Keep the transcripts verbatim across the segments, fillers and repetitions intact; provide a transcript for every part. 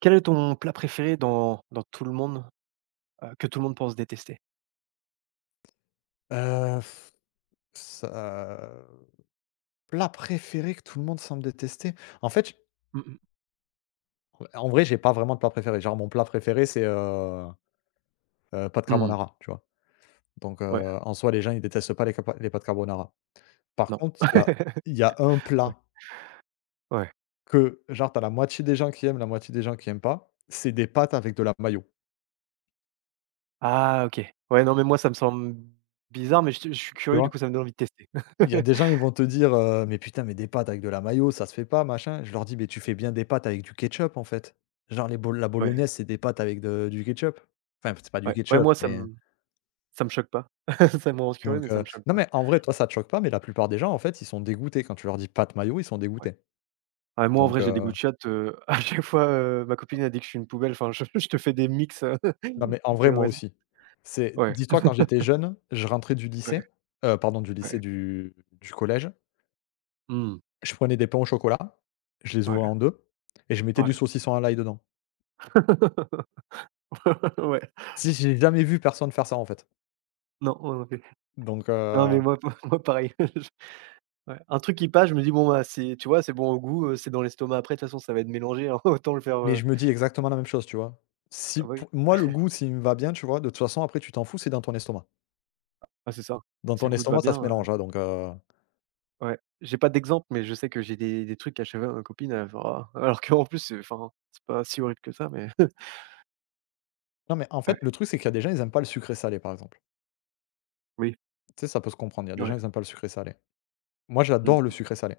Quel est ton plat préféré dans dans tout le monde, heu, que tout le monde pense détester? Heu, ça Plat préféré que tout le monde semble détester? En fait, j Mmh mh. en vrai, j'ai pas vraiment de plat préféré. Genre mon plat préféré, c'est, heu heu, pâtes Mmh. carbonara, tu vois? Donc Ouais, heu, en soi, les gens, ils détestent pas les capa les pâtes carbonara. Par non. contre, il y a il y a un Ouais, plat ouais. que genre t'as la moitié des gens qui aiment, la moitié des gens qui aiment pas, c'est des pâtes avec de la mayo, Ah OK. Ouais, non, mais moi, ça me semble bizarre, mais je suis je suis tu curieux, du vois? coup, ça me donne envie de tester. Il y a des gens, ils vont te dire, heu: «Mais putain, mais des pâtes avec de la mayo, ça se fait pas, machin». Je leur dis: «Mais tu fais bien des pâtes avec du ketchup, en fait». Genre les bol la Ouais, bolognaise, c'est des pâtes avec de du ketchup. Enfin, c'est pas du ouais. Ouais, ketchup, moi, ça mais me ça me choque pas. Ça me rend curieux, donc mais ça heu, me choque non, pas. mais en vrai, toi, ça te choque pas, mais la plupart des gens, en fait, ils sont dégoûtés quand tu leur dis: «Pâtes mayo», ils sont Ouais. dégoûtés. Ah, moi, en Donc vrai, j'ai des goûts heu, de chatte, heu, à chaque fois, heu, ma copine a dit que je suis une poubelle. Enfin, je je te fais des mix, heu, non, mais en donc vrai, heu, moi ouais, c'est aussi. C'est ouais, Dis-toi, quand j'étais jeune, je rentrais du ouais, lycée, heu, pardon, du lycée, ouais. du du collège, Mmh. je prenais des pains au chocolat, je les ouvrais Ouais, en deux et je mettais du ouais. saucisson à l'ail dedans. Ouais. Si j'ai jamais vu personne faire ça, en fait. Non, moi non Donc Non, heu, mais moi moi pareil. Je ouais, un truc qui passe, je me dis: «Bon, bah, c'est tu vois, c'est bon au goût, heu, c'est dans l'estomac après, de toute façon, ça va être mélangé, hein, autant le faire, mais heu» je me dis exactement la même chose, tu vois? Si ah bah, pou oui, Moi, le goût, s'il me va bien, tu vois? De toute façon, après, tu t'en fous, c'est dans ton estomac. ah c'est ça. Dans Si ton le goût te va estomac, ça se bien, mélange, heu, hein, donc heu ouais. J'ai pas d'exemple, mais je sais que j'ai des des trucs à chaque fois ma copine, elle fait: «Oh!» alors qu'en plus, heu, enfin, c'est pas si horrible que ça, mais non, mais en ouais, fait, le truc, c'est qu'il y a des gens, ils aiment pas le sucré salé, par exemple. oui, Tu sais, ça peut se comprendre. Il y a des ouais, gens, ils aiment pas le sucré salé. Moi, j'adore le mmh, sucré salé.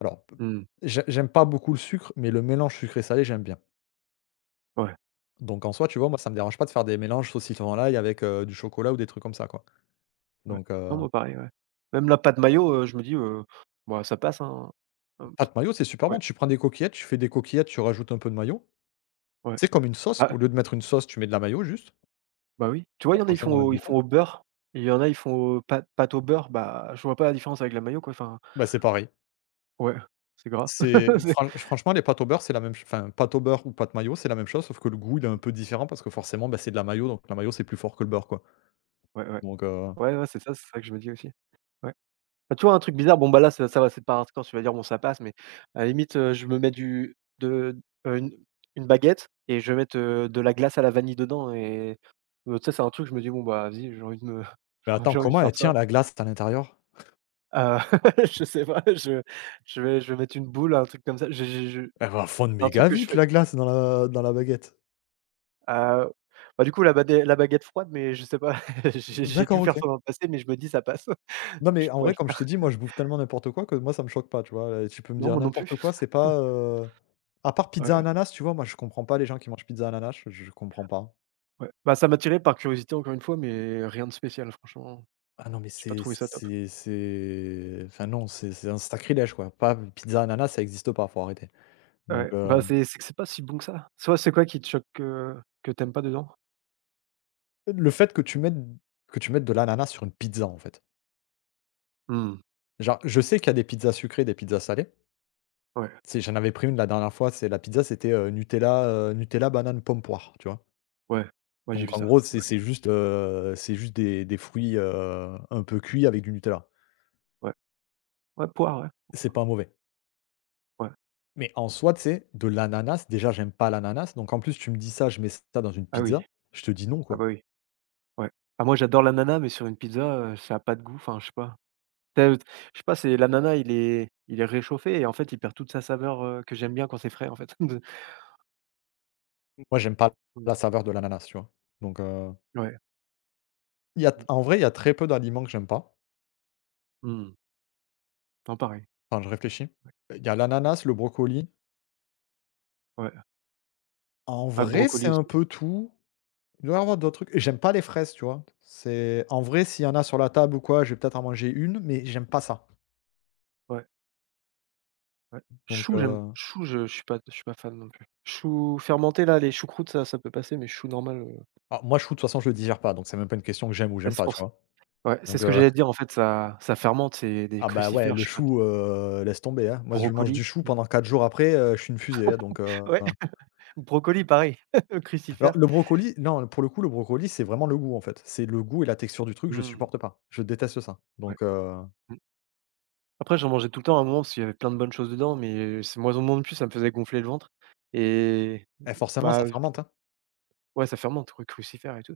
Alors, p mmh, j'ai j'aime pas beaucoup le sucre, mais le mélange sucré salé, j'aime bien. ouais, Donc en soi, tu vois, moi, ça me dérange pas de faire des mélanges saucisson l'ail avec, heu, du chocolat ou des trucs comme ça, quoi. ouais. Donc Non, heu, moi pareil, ouais. Même la pâte maillot, heu, je me dis, heu: «Bah, ça passe, hein». Hem, pâte mayo, c'est super ouais, bon. Tu prends des coquillettes, tu fais des coquillettes, tu rajoutes un peu de mayo. ouais. C'est comme une sauce, au Bah lieu de mettre une sauce, tu mets de la mayo juste, Bah, oui. Tu vois, tu il y en pas a, ils besoin font d'en mettre au ils font beaucoup. au beurre, il y en a, ils font au pâte pâte au beurre, bah, je vois pas la différence avec la mayo, quoi, enfin, Bah, c'est pareil. ouais, c'est gras. C'est C'est fran Franchement, les pâtes au beurre, c'est la même ch enfin, pâte au beurre ou pâte mayo, c'est la même chose, sauf que le goût, il est un peu différent parce que forcément, bah, c'est de la mayo, donc la mayo, c'est plus fort que le beurre, quoi. ouais, ouais. Donc heu, Ouais, ouais, c'est ça, c'est ça que je me dis aussi. Ouais. Bah, tu vois, un truc bizarre, bon, bah, là, ça ça va, c'est pas hardcore, tu vas dire: «Bon, ça passe», mais à la limite, heu, je me mets du de heu, une une baguette et je vais mettre, heu, de la glace à la vanille dedans et heu, tu sais, c'est un truc, je me dis: «Bon, bah, vas-y, j'ai envie de me mais attends, j'ai envie de comment elle faire tient ça». la glace à l'intérieur? Heu, je sais pas, je je vais je vais mettre une boule, un truc comme ça. Je je je Elle va fondre un truc méga que je vite fais la glace dans la dans la baguette. Heu, bah, du coup, la badé la baguette froide, mais je sais pas, j'ai j'ai D'accord, dû faire OK. ça dans le passé, mais je me dis: «Ça passe». Non, Je mais en pourrais vrai, comme le je te faire. dis, moi, je bouffe tellement n'importe quoi que moi, ça me choque pas, tu vois? Heu, tu peux me Non, dire moi non plus. n'importe quoi, c'est pas, heu à part pizza Ouais, ananas, tu vois? Moi, je comprends pas les gens qui mangent pizza ananas, je je comprends pas. ouais. Bah, ça m'a tiré par curiosité encore une fois, mais rien de spécial franchement. Ah non, mais J'ai pas c'est trouvé ça top. c'est c'est enfin non, c'est c'est un sacrilège, quoi. Pas pizza ananas, ça existe pas, faut arrêter. Donc Ouais, heu, bah, c'est c'est que c'est pas si bon que ça. Soit c'est quoi qui te choque que que tu pas dedans? le fait que tu mettes que tu mettes de l'ananas sur une pizza, en fait. Mmh, Genre, je sais qu'il y a des pizzas sucrées, des pizzas salées. ouais, C'est J'en avais pris une la dernière fois, c'est la pizza, c'était, heu, Nutella, heu, Nutella, banane, pomme, poire, tu vois? ouais, ouais, j'ai vu Donc en ça. gros, c'est Ouais, c'est juste, heu, c'est juste des des fruits, heu, un peu cuits avec du Nutella. ouais. Ouais, poire, ouais, C'est pas mauvais. ouais. Mais en soi, tu sais, de l'ananas, déjà, j'aime pas l'ananas, donc en plus, tu me dis ça, je mets ça dans une Ah oui, pizza, je te dis non, ah quoi. bah, oui, ouais. Ah moi, j'adore l'ananas, mais sur une pizza, heu, ça a pas de goût, enfin, je sais pas. Heu, je sais pas, c'est l'ananas, il est il est réchauffé et en fait, il perd toute sa saveur, heu, que j'aime bien quand c'est frais, en fait. Moi, j'aime pas Ouais, la saveur de l'ananas, tu vois? Donc heu, ouais, il y a mmh, en vrai, il y a très peu d'aliments que j'aime pas. mmh, non, pareil, Enfin, je réfléchis. Il y a l'ananas, le brocoli. ouais. En Ah, vrai, c'est brocoli un aussi, peu tout. Il doit y avoir d'autres trucs et j'aime pas les fraises, tu vois? C'est En vrai, s'il y en a sur la table ou quoi, je vais peut-être en manger une, mais j'aime pas ça. ouais, ouais. Donc Choux, j'aime heu, chou je je suis pas je suis pas fan non plus. Chou fermenté là, les choucroutes, ça ça peut passer, mais chou normal, heu, alors moi, chou, de toute façon, je le digère pas, donc c'est même pas une question que j'aime ou bah, j'aime c'est pas, tu pour ç vois? ouais, c'est Donc ce que heu, j'allais te dire, en fait, ça ça fermente, c'est des ah bah, ouais, crucifères, le je suis pas chou, heu, laisse tomber, hein. Moi, si je mange du brocoli, chou pendant quatre jours après, heu, je suis une fusée, hein, donc heu ouais, brocoli, pareil, Alors crucifère. le brocoli, non, pour le coup, le brocoli, c'est vraiment le goût, en fait. C'est le goût et la texture du truc, je Mmh, supporte pas. Je déteste ça. ouais, Donc heu mmh. Après, j'en mangeais tout le temps à un moment parce qu'il y avait plein de bonnes choses dedans, mais c'est moins en moins plus, ça me faisait gonfler le ventre et et forcément, ça bah, fermente, hein. ouais, ça fermente, ouais, crucifère et tout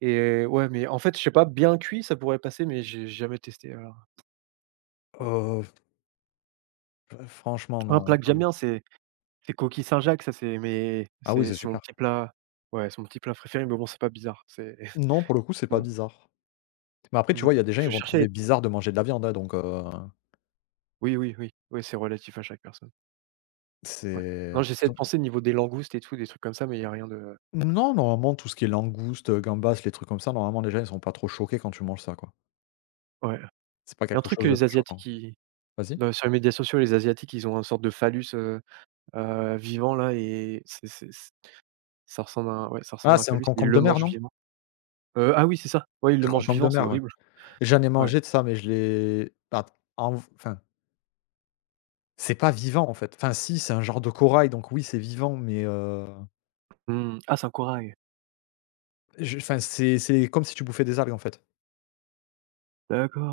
et ouais, mais en fait, je sais pas, bien cuit, ça pourrait passer, mais j'ai jamais testé alors, ouais. Heu, f Franchement, Un non, plat que j'aime enfin. bien, c'est c'est coquille Saint-Jacques, ça, c'est mais Ah oui, c'est c'est c'est mon super. petit plat ouais, c'est mon petit plat préféré, mais bon, c'est pas bizarre, c'est Non, pour le coup, c'est pas bon, bizarre. Mais après, tu non, vois, il y a des gens, ils je vont cherchais à trouver être- bizarre de manger de la viande, hein, donc heu, oui, oui, oui, oui, c'est relatif à chaque personne, ouais. c'est Non, j'essaie de enfin, penser au niveau des langoustes et tout, des trucs comme ça, mais il y a rien de non, normalement, tout ce qui est langoustes, gambas, les trucs comme ça, normalement, les gens, ils sont pas trop choqués quand tu manges ça, quoi. ouais. C'est pas Il y a un quelque truc que chose de les très asiatiques, choquant. ils Vas-y? dans sur les médias sociaux, les asiatiques, ils ont une sorte de phallus, heu heu, vivant là et c'est c'est c ça ressemble à un ouais, ça Ah, ressemble à un c'est un phallus, ils concombre de le mer, mangent non? vivant. Heu, ah oui, c'est ça. Ouais, ils C'est le le mangent concombre de vivant, c'est mer, ouais. horrible. J'en ai Ouais. mangé de ça, mais je l'ai pas en enfin. C'est pas vivant, en fait. Enfin si, c'est un genre de corail, donc oui, c'est vivant, mais heu, Mmh. Ah, c'est un corail. je enfin, c'est c'est comme si tu bouffais des algues, en fait.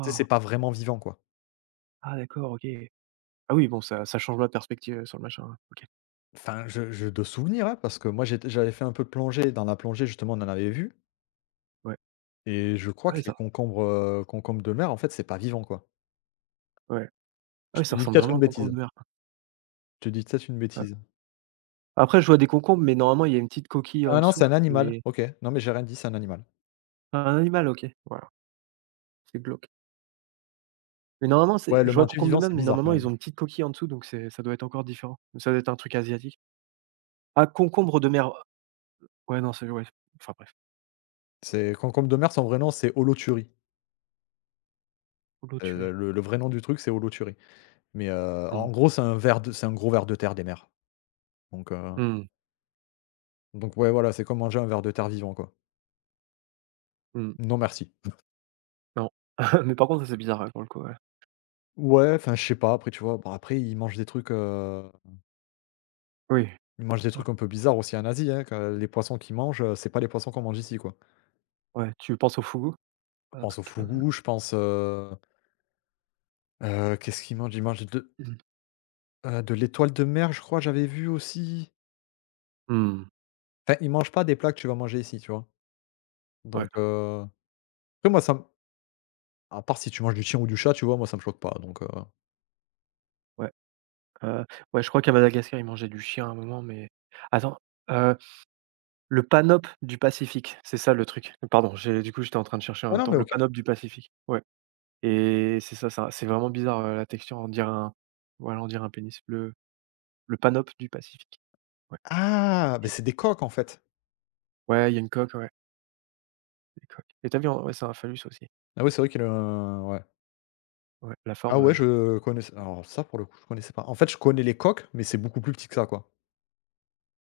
Tu sais, c'est pas vraiment vivant, quoi. Ah d'accord, OK. Ah oui, bon, ça ça change la perspective, heu, sur le machin, ouais. OK. Enfin, je je de souvenir, hein, parce que moi, j'étais j'avais fait un peu de plongée. Dans la plongée, justement, on en avait vu Ouais. et je crois Ah que oui, les ça concombres, heu, concombres de mer, en fait, c'est pas vivant, quoi. ouais. Ah Je oui, te ça dis ressemble peut-être vraiment une à un concombre bêtise. de mer, quoi. Je te dis peut-être une Ouais. bêtise. Après, je vois des concombres, mais normalement, il y a une petite coquille en Ah non, c'est dessous un animal. et OK. Non, mais j'ai rien dit, c'est un animal. un animal, OK. Voilà, c'est glauque. Mais normalement, c'est Ouais, le je vois manger concombre de vivant, mer, c'est mais bizarre quand normalement, ils même. ont une petite coquille en dessous, donc c'est ça doit être encore différent. Ça doit être un truc asiatique. Ah, concombre de mer, ouais, non, c'est ouais, enfin bref, C'est concombre de mer, son vrai nom, c'est holothurie. Heu, holothuries. le le vrai nom du truc, c'est holothurie. Mais, heu, Mmh. en gros, c'est un ver de c'est un gros ver de terre des mers. Donc, heu, Mmh. donc ouais, voilà, c'est comme manger un ver de terre vivant, quoi. Mmh. Non merci. Non. Mais par contre, ça, c'est bizarre, ouais, pour le coup, ouais. Ouais, enfin, je sais pas, après, tu vois? Bah, après, ils mangent des trucs, heu, Oui, ils mangent des ouais, trucs un peu bizarres aussi en Asie, hein, que les poissons qu'ils mangent, heu, c'est pas les poissons qu'on mange ici, quoi. ouais, tu penses au fougou? Je Un pense truc au comme ça? fougou, je pense, heu heu, qu'est-ce qu'ils mangent? Ils mangent de, Mmh. heu, de l'étoile de mer, je crois, j'avais vu aussi. Mmh. Enfin, ils mangent pas des plats que tu vas manger ici, tu vois? Ouais, Donc, heu, après moi, ça me à part si tu manges du chien ou du chat, tu vois? Moi, ça me choque pas, donc, heu, ouais, heu, ouais, je crois qu'à Madagascar, ils mangeaient du chien à un moment, mais attends, heu, le Panop du Pacifique, c'est ça le truc. Pardon, j'ai du coup, j'étais en train de chercher en ouais, même non, temps. mais Le OK. Panop du Pacifique, ouais. Et c'est ça, ça c'est vraiment bizarre, heu, la texture, on dirait un voilà, on dirait un pénis, le le Panop du Pacifique. Ouais. Ah! Beh, Et- c'est des coques, en fait. ouais, il y a une coque, ouais, des coques. Et tu vu en ouais, c'est un phallus aussi. Ah oui, c'est vrai qu'il a un ouais. Ouais, la Ah forme, ouais, heu, je connaissais alors ça, pour le coup, je connaissais pas. En fait, je connais les coques, mais c'est beaucoup plus petit que ça, quoi.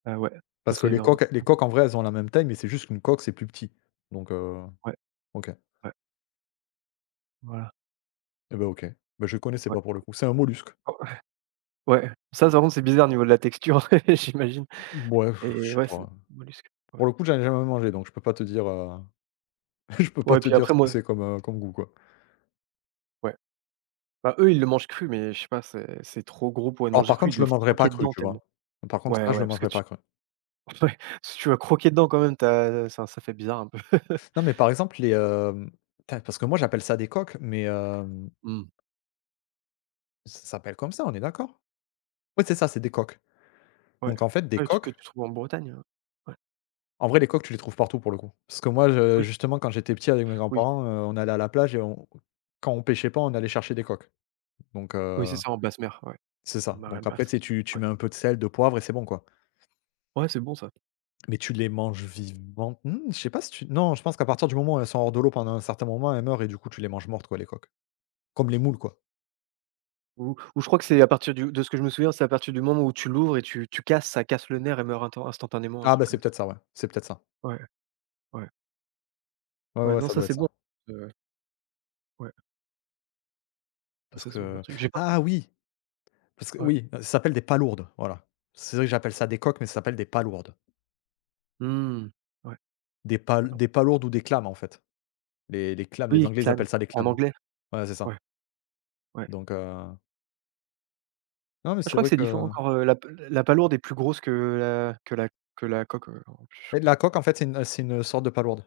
ah ouais, ça Parce que c'est les énorme. coques les coques, en vrai, elles ont la même taille, mais c'est juste qu'une coque, c'est plus petit. Donc heu, Ouais, OK. ouais, voilà, Et ben OK. Ben je connaissais ouais. pas, pour le coup. C'est un mollusque. Oh ouais, ça, par contre, c'est bizarre au niveau de la texture, j'imagine Ouais, pff, je et sais ouais, c'est pas. mollusque, ouais. Pour le coup, j'en ai jamais mangé, donc je peux pas te dire, heu, je peux pas Ouais, et te puis dire après ce que moi c'est comme, heu, comme goût, quoi. ouais, bah, eux, ils le mangent cru, mais je sais pas, c'est c'est trop gros pour être Alors, mangé par cru, ils contre, je le doivent mangerai pas croquer cru, dedans tu tellement. vois? Par contre, Ouais, ça, je le ouais, parce que mangerai tu pas cru. ouais, si tu vas croquer dedans quand même, t'as, ça ça fait bizarre un peu. Non, mais par exemple, les, hem, putain, parce que moi, j'appelle ça des coques, mais hem Mmh. Ça s'appelle comme ça, on est d'accord? Oui, c'est ça, c'est des coques. Ouais. Ouais, Donc en fait, des le truc que coques tu trouves en Bretagne, heu? Ouais. en vrai, les coques, tu les trouves partout pour le coup. Parce que moi, je Oui, justement, quand j'étais petit avec mes oui, grands-parents, heu, on allait à la plage et on quand on pêchait pas, on allait chercher des coques. Donc oui, heu, c'est ça, en basse mer, ouais. c'est ça. Marelle Donc après, tu basse. sais, tu tu Ouais. mets un peu de sel, de poivre et c'est bon, quoi. Ouais, c'est bon ça. Mais tu les manges vivantes? Mmh, je sais pas si tu non, je pense qu'à partir du moment où elles sont hors de l'eau pendant un certain moment, elles meurent et du coup, tu les manges mortes, quoi, les coques. Comme les moules, quoi. Ou ou je crois que c'est à partir du de ce que je me souviens, c'est à partir du moment où tu l'ouvres et tu tu casses, ça casse le nerf et meurt inten instantanément, un Ah bah, truc c'est comme ça. peut-être ça, ouais. C'est peut-être ça. Ouais, ouais, Ouais, ouais, ouais, non, ça ça doit être c'est bon. ça. Heu, ouais, ouais, Parce ça c'est bon comme que truc. J'ai pas trop Ah oui! Parce que ouais. oui, ça s'appelle des palourdes, voilà. C'est vrai que j'appelle ça des coques, mais ça s'appelle des palourdes. Mmh. Ouais, Des pal d'accord. Des palourdes ou des clames en fait. Les les clames, les Oui, Anglais, ils clam, appellent ça des en clames. anglais. Ouais, c'est ça. Ouais, ouais. Donc heu, non, mais Je c'est crois que vrai c'est différent que encore, heu, la p la palourde est plus grosse que la que la que la coque, heu, en plus, je et crois. la coque, en fait, c'est une c'est une sorte de palourde.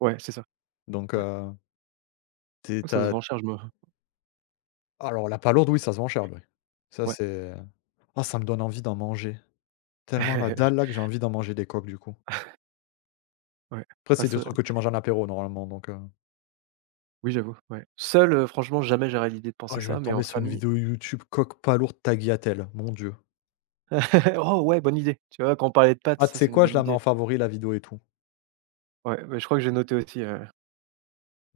Ouais, c'est ça, Donc ouais. heu, tu Ça se es vend cher, je me alors la palourde, oui, ça se vend cher, oui. Ça, ouais. c'est ah, ça me donne envie d'en manger. Tellement la dalle, là, que j'ai envie d'en manger des coques, du coup. Ouais. Après, Ah c'est des ça trucs que tu manges en apéro, normalement, donc heu oui j'avoue, ouais. Seul, heu, franchement jamais j'aurais l'idée de oh, penser je viens de ça, mais en tomber sur une famille vidéo YouTube coque palourde tagliatelle, mon Dieu. oh ouais bonne idée. Tu vois quand on parlait de pâtes, Ah, tu ça sais c'est une quoi? Je bonne la mets en idée. favori, la vidéo et tout. Ouais, mais je crois que j'ai noté aussi, heu,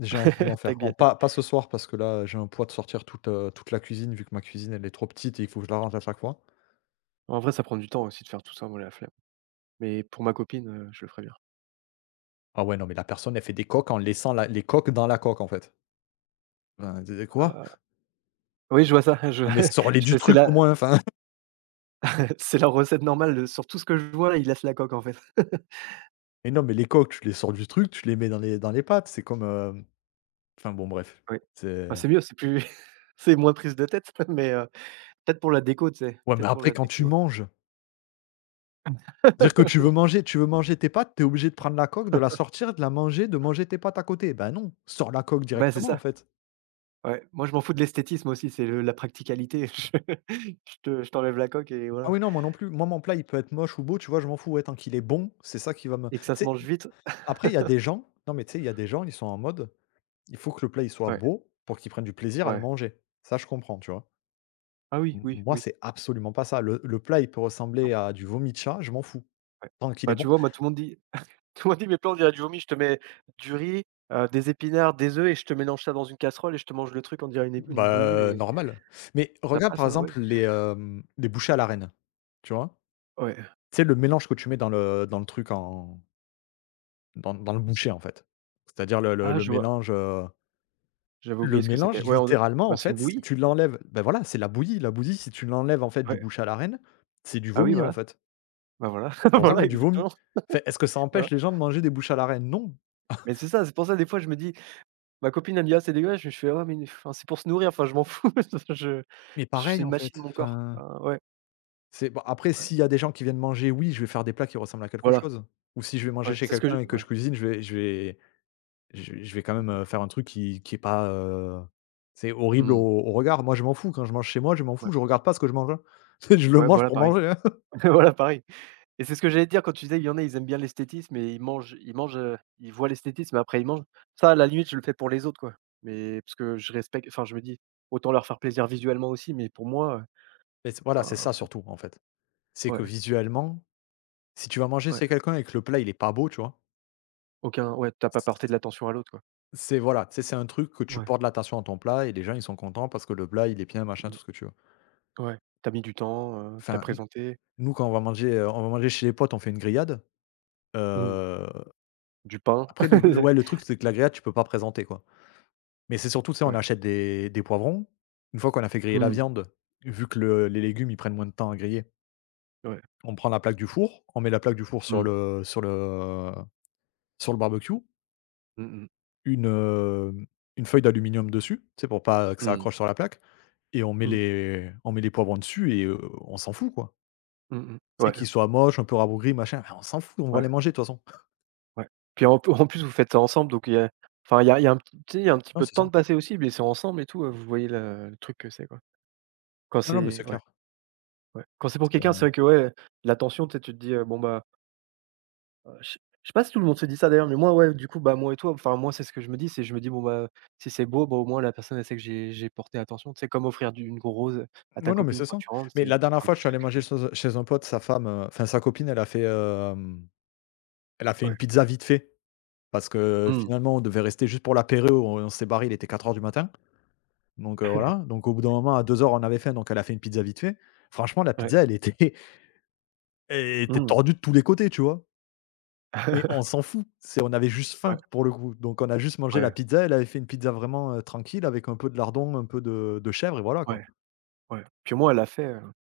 J'ai envie de m'en faire. En tagliatelle. pas pas ce soir parce que là, j'ai un poids de sortir toute, heu, toute la cuisine vu que ma cuisine, elle est trop petite et il faut que je la range à chaque fois. En vrai ça prend du temps aussi de faire tout ça, moi la flemme. Mais pour ma copine, heu, je le ferai bien. Ah ouais, non, mais la personne, elle fait des coques en laissant la les coques dans la coque, en fait. Enfin, tu quoi? Ah oui je vois ça, je Non, mais sors-les du je c'est truc au la moins, enfin. c'est la recette normale, heu, sur tout ce que je vois là, ils laissent la coque en fait. Mais non, mais les coques, tu les sors du truc, tu les mets dans les dans les pâtes. C'est comme, hem, enfin bon, bref. Oui. Bah C'est c'est mieux, c'est plus c'est moins prise de tête mais, heu, peut-être pour la déco, tu sais? ouais, mais Peut-être pour après la quand tu déco. manges, dire que tu veux manger tu veux manger tes pâtes, t'es obligé de prendre la coque, de la sortir, de la manger, de manger tes pâtes à côté. Ben non, sors la coque Bah c'est directement, en ça. fait. Ouais, moi je m'en fous de l'esthétisme aussi, c'est le la practicalité. Je je te je t'enlève la coque et Ah voilà oui, non, moi non plus. Moi, mon plat, il peut être moche ou beau, tu vois, je m'en fous, ouais, tant qu'il est bon, c'est ça qui va me tu et que ça se sais, mange vite. après, il y a des gens non, mais tu sais, il y a des gens, ils sont en mode, il faut que le plat, il soit Ouais, beau pour qu'ils prennent du plaisir à le ouais. manger. Ça, je comprends, tu vois? Ah oui, M oui, moi, oui. c'est absolument pas ça. Le le plat, il peut ressembler Non, à du vomi de chat, je m'en fous, ouais. tant qu'il Bah, est tu bon. vois, moi tout le monde dit tout le monde dit: «Mes plans, on dirait du vomi». Je te mets du riz, heu, des épinards, des œufs et je te mélange ça dans une casserole et je te mange le truc, on dirait une ép une bouillie, Bah, mais normal. Mais ça regarde, par passe, hein, ouais. exemple, les, hem, les bouchées à l'arène, tu vois? Ouais. Tu sais, le mélange que tu mets dans le dans le truc en dans dans le bouchée, en fait. C'est-à-dire le le Ah le je vois, mélange, heu j'avais Le oublié ce que mélange, c'était. Ouais, on littéralement, bah, en c'est une fait, si bouillie? tu l'enlèves, ben voilà, c'est la bouillie. La bouillie, si tu l'enlèves, en fait, du Ouais. bouche à la reine, c'est du Ah oui, vomi, en voilà. fait. Bah, voilà, Ça ressemble voilà à du vomi. exactement, Enfin, est-ce que ça voilà. empêche les gens de manger des bouches à la reine? Non, Mais c'est ça, c'est pour ça des fois je me dis: ma copine elle me dit: «Ah c'est dégueulasse», je fais: ah mais enfin c'est pour se nourrir, enfin je m'en fous, je je- mais c'est pareil, une en fait, machine mon corps». enfin, Enfin ouais, c'est bon, après, ouais, s'il y a des gens qui viennent manger, oui, je vais faire des plats qui ressemblent à quelque voilà, chose. Ou si je vais manger ouais, chez c'est ce que je quelqu'un et que ouais, je cuisine, je vais je vais je vais je vais quand même, mmh heu, faire un truc qui qui est pas, heu, c'est mh, horrible au mmh, au regard. Moi, je m'en fous. Quand je mange chez moi, je m'en ouais, fous, je regarde pas ce que je mange, je le ouais, mange voilà pour pareil, manger, hein. voilà pareil et c'est ce que j'allais te dire quand tu disais il y en a, ils aiment bien l'esthétisme et ils mangent ils mangent, heu, ils voient l'esthétisme et après ils mangent. Ça à la limite je le fais pour les autres quoi, mais parce que je respecte enfin je me dis: «Autant leur faire plaisir visuellement aussi», mais pour moi, heu, Mais c'est voilà, c'est enfin ça surtout, en fait. C'est que ouais, visuellement, si tu vas manger ouais, chez quelqu'un et que le plat il est pas beau, tu vois? aucun ouais, t'as pas porté de C l'attention à l'autre quoi. c'est voilà, tu sais, c'est un truc que tu Ouais, portes l'attention à ton plat et les gens ils sont contents parce que le plat il est bien, machin, tout mmh ce que tu veux. ouais, t'as mis du temps, heu, tu Enfin, n présenté. nous quand on va manger, heu, on va manger chez les potes, on fait une grillade, Mmh. heu, Du pain. après le le ouais, le truc c'est que la grillade tu peux pas présenter quoi. Mais c'est surtout, tu sais, on Ouais. achète des des poivrons. Une fois qu'on a fait griller la Mmh. viande, vu que le les légumes ils prennent moins de temps à griller, Ouais. on prend la plaque du four, on met la plaque du four sur Mmh. le sur le sur le barbecue. Mmh mh. Une, heu, une feuille d'aluminium dessus, c'est pour pas que ça Mmh. accroche sur la plaque et on met Mmh. les on met les poivrons dessus et heu, on s'en fout quoi. Mmh mh. Tu sais Ouais, qu'ils soient moches, un peu rabougris machin, enfin, on s'en fout, on va ouais, les manger de toute façon. ouais. Puis en en plus, vous faites ça ensemble, donc il y a enfin, il y a il y a un petit tu sais, il y a un petit Non peu de c'est temps ça. de passer aussi, mais c'est ensemble et tout, heu, vous voyez le le truc que c'est, quoi. Quand Non, non mais c'est c'est ouais, clair. ouais. Quand c'est pour quelqu'un, c'est C'est vrai que, ouais, l'attention, tu sais, tu te dis, heu: «Bon, bah», heu, je sais je sais pas si tout le monde se dit ça d'ailleurs, mais moi, ouais, du coup, bah, moi et toi, enfin, moi, c'est ce que je me dis, c'est je me dis: «Bon, bah, si c'est beau, bah, au moins la personne, elle sait que j'ai j'ai porté attention». C'est comme offrir du une grosse rose à ta non, non mais c'est copine quand ça. tu rentres, Mais c'est la dernière un fois je petit suis allé truc, manger heu chez un chez un pote, sa femme, heu, enfin sa copine elle a fait, hem, elle a fait ouais. une pizza vite fait parce que Mmh. finalement on devait rester juste pour l'apéro, on on s'est barré il était quatre heures du matin donc heu, voilà. Donc au bout d'un moment à deux heures on avait faim donc elle a fait une pizza vite fait. Franchement la Ouais. pizza elle était et tu Mmh. tordu de tous les côtés, tu vois? Et on s'en fout, c'est on avait juste Ouais, faim pour le coup, donc on a juste mangé la ouais, pizza. Elle avait fait une pizza vraiment, heu, tranquille avec un peu de lardons, un peu de de chèvre et voilà, quoi. ouais, ouais. Puis au moins elle l'a fait, heu,